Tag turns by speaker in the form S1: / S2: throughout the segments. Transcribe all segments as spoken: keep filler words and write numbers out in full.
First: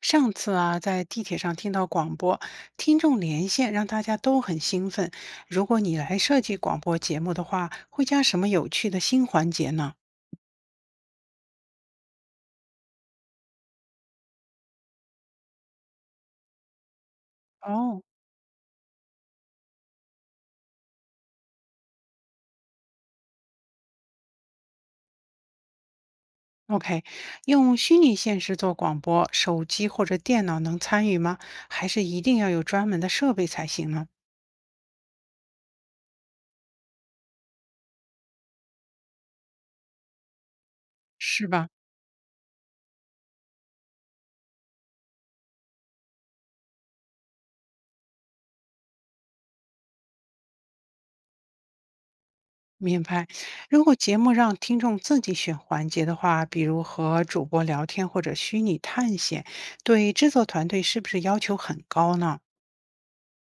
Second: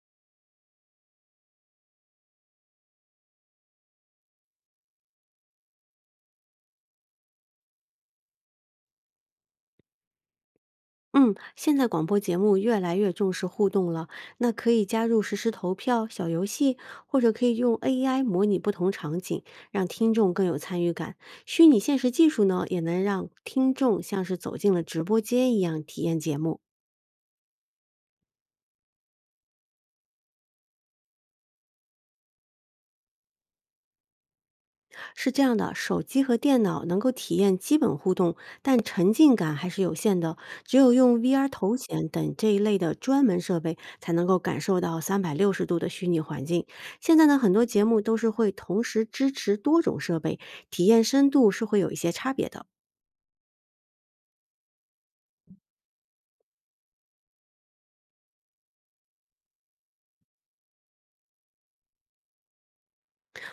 S1: 上次啊，在地铁上听到广播，听众连线让大家都很兴奋。如果你来设计广播节目的话，会加什么有趣的新环节呢？
S2: 嗯，现在广播节目越来越重视互动了，那可以加入实时投票、小游戏，或者可以用
S1: 哦，
S2: A I 模拟不同场景，让听众更有参与感。虚拟现实技术呢，也能让听众像是走进了直播间一样体验节目。
S1: ？OK，用虚拟现实做广播，手机或者电脑能参与吗？还是一定要有专门的设备才行呢？
S2: 是这样的，手机和电脑能够体验基本互动，但沉浸感还是有限的。只有用 V R
S1: 是吧？
S2: 头显等这一类的专门设备，才能够感受到三百六十度的虚拟环境。现在呢，很多节目都是会同时支持多种设备，体验深度是会有一些差别的。
S1: 明白。如果节目让听众自己选环节的话，比如和主播聊天或者虚拟探险，对制作团队是不是要求很高呢？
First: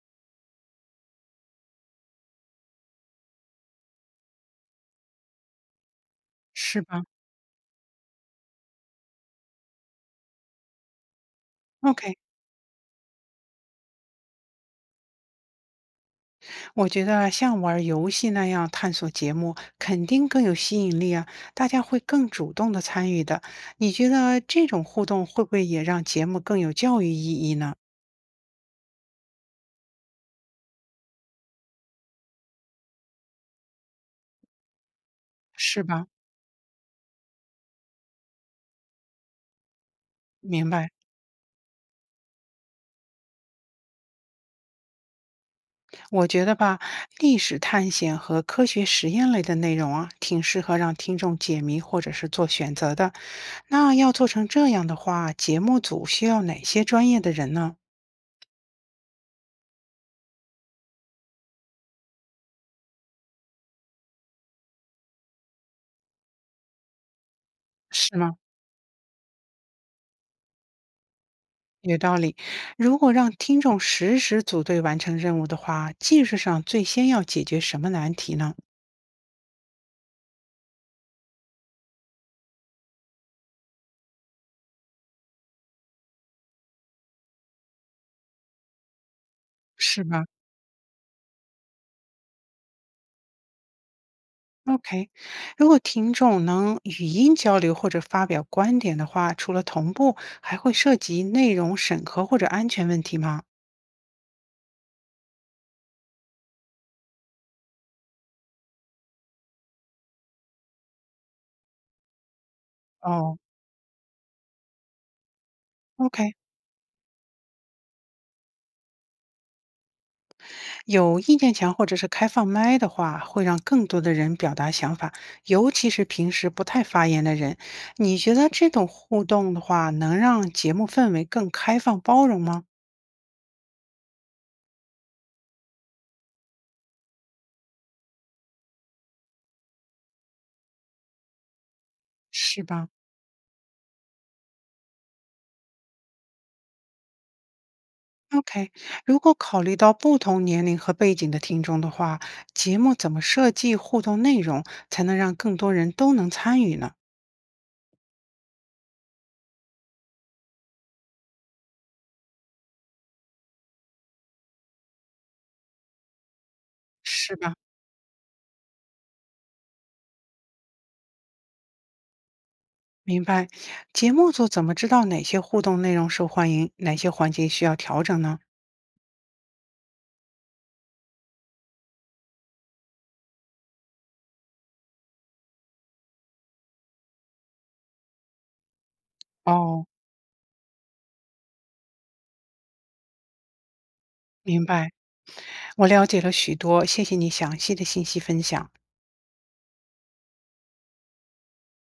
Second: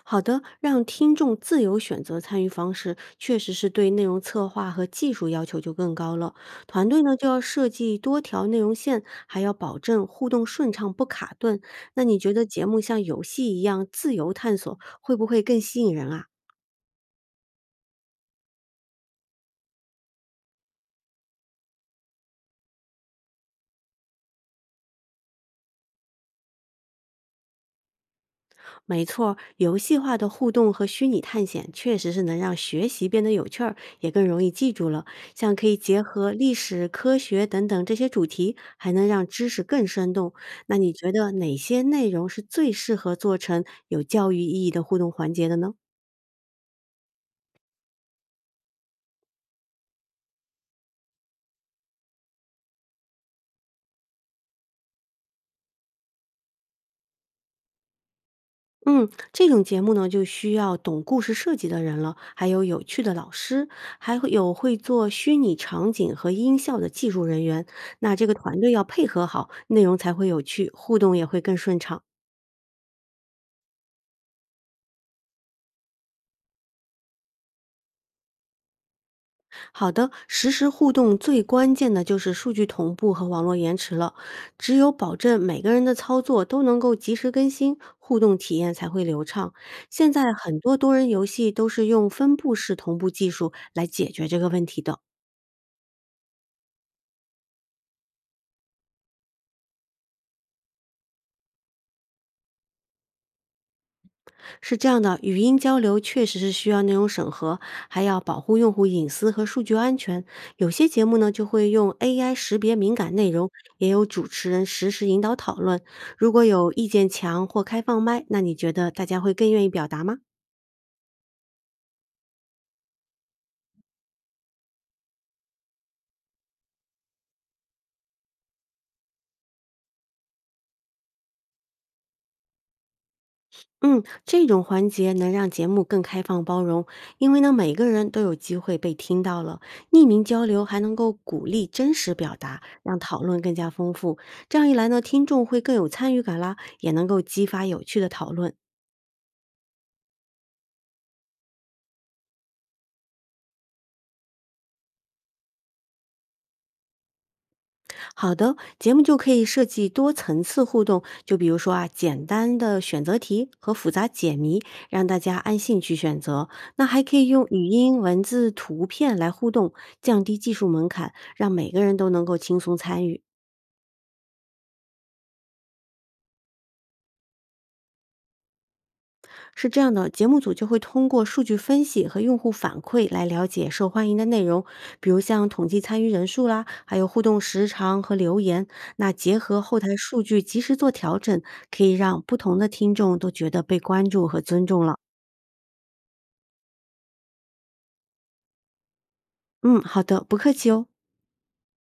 S2: 好的，让听众自由选择参与方式，确实是对内容策划和技术要求就更高了。
S1: 是
S2: 团队
S1: 吧？
S2: 呢就要设计多条内容线，还要保证互动顺畅不卡顿。那
S1: OK，
S2: 你觉得节目像游戏一样自由探索，会不会更吸引人啊？
S1: 我觉得啊像玩儿游戏那样探索节目肯定更有吸引力啊，大家会更主动的参与的。你觉得这种互动会不会也让节目更有教育意义呢？
S2: 没错。游戏化的互动和虚拟探险确实是能让学习变得有趣儿，也更容易记住了。像可以
S1: 是
S2: 结
S1: 吧？
S2: 合历史、科学等等这些主题，还能让知识更生动。
S1: 明
S2: 那
S1: 白。
S2: 你觉得哪些内容是最适合做成有教育意义的互动环节的呢？
S1: 我觉得吧，历史探险和科学实验类的内容啊，挺适合让听众解谜或者是做选择的。那要做成这样的话，节目组需要哪些专业的人呢？
S2: 嗯，这种节目呢，就需要懂故事设计的人了，还有有趣的老师，还会有会做虚拟场景和音效的技术人员。那
S1: 是
S2: 这
S1: 吗？
S2: 个团队要配合好，内容才会有趣，互动也会更顺
S1: 有
S2: 畅。
S1: 道理。如果让听众实时组队完成任务的话，技术上最先要解决什么难题呢？
S2: 好的，实时互动最关键的就是数据同步和网络延迟了。只有保证每个人的操作都能够及时更新，互动体验才会流畅。
S1: 是
S2: 现
S1: 吧
S2: 在很多多人游戏都是用分布式同步技术来解决这个问题的。
S1: ？OK，如果听众能语音交流或者发表观点的话，除了同步，还会涉及内容审核或者安全问题吗？
S2: 是这样的，语音交流确实是需要内容审核，还要保护用户隐私和数据安全。有些节目呢就会用 A I 识别敏感内
S1: 哦
S2: 容，也有主持人实时引导讨论。如
S1: ，OK，
S2: 果有意见墙或开放麦，那你觉得大家会更愿意表达吗？
S1: 有意见墙或者是开放麦的话，会让更多的人表达想法，尤其是平时不太发言的人。你觉得这种互动的话，能让节目氛围更开放包容吗？
S2: 嗯，这种环节能让节目更开放包容，因为呢，每个人都有机会被听到了。匿名交流还能够鼓励真实表达，
S1: 是吧
S2: 让讨论更加丰富。这样一来呢，听众会更有参与感啦，也能够激发有趣的讨论。
S1: ？OK，如果考虑到不同年龄和背景的听众的话，节目怎么设计互动内容，才能让更多人都能参与呢？
S2: 好的，节目就可以设计多层次互动，就比如说啊，简单的选择题和复杂解谜，让大家按兴趣选择。那还可以
S1: 是
S2: 用
S1: 吧？
S2: 语音、文字、图片来互动，降低技术门槛，让每个人都能够轻松参与。
S1: 明白。节目组怎么知道哪些互动内容受欢迎，哪些环节需要调整呢？
S2: 是这样的，节目组就会通过数据分析和用户反馈来了解受欢迎的内容，比如像统计参与人数啦，还有互动时长和留言。那结合后
S1: 哦，
S2: 台数据及时做调整，可以让不同的听众都觉得被关注和
S1: 明
S2: 尊重
S1: 白，
S2: 了。
S1: 我了解了许多，谢谢你详细的信息分享。
S2: 嗯，好的，不客气哦。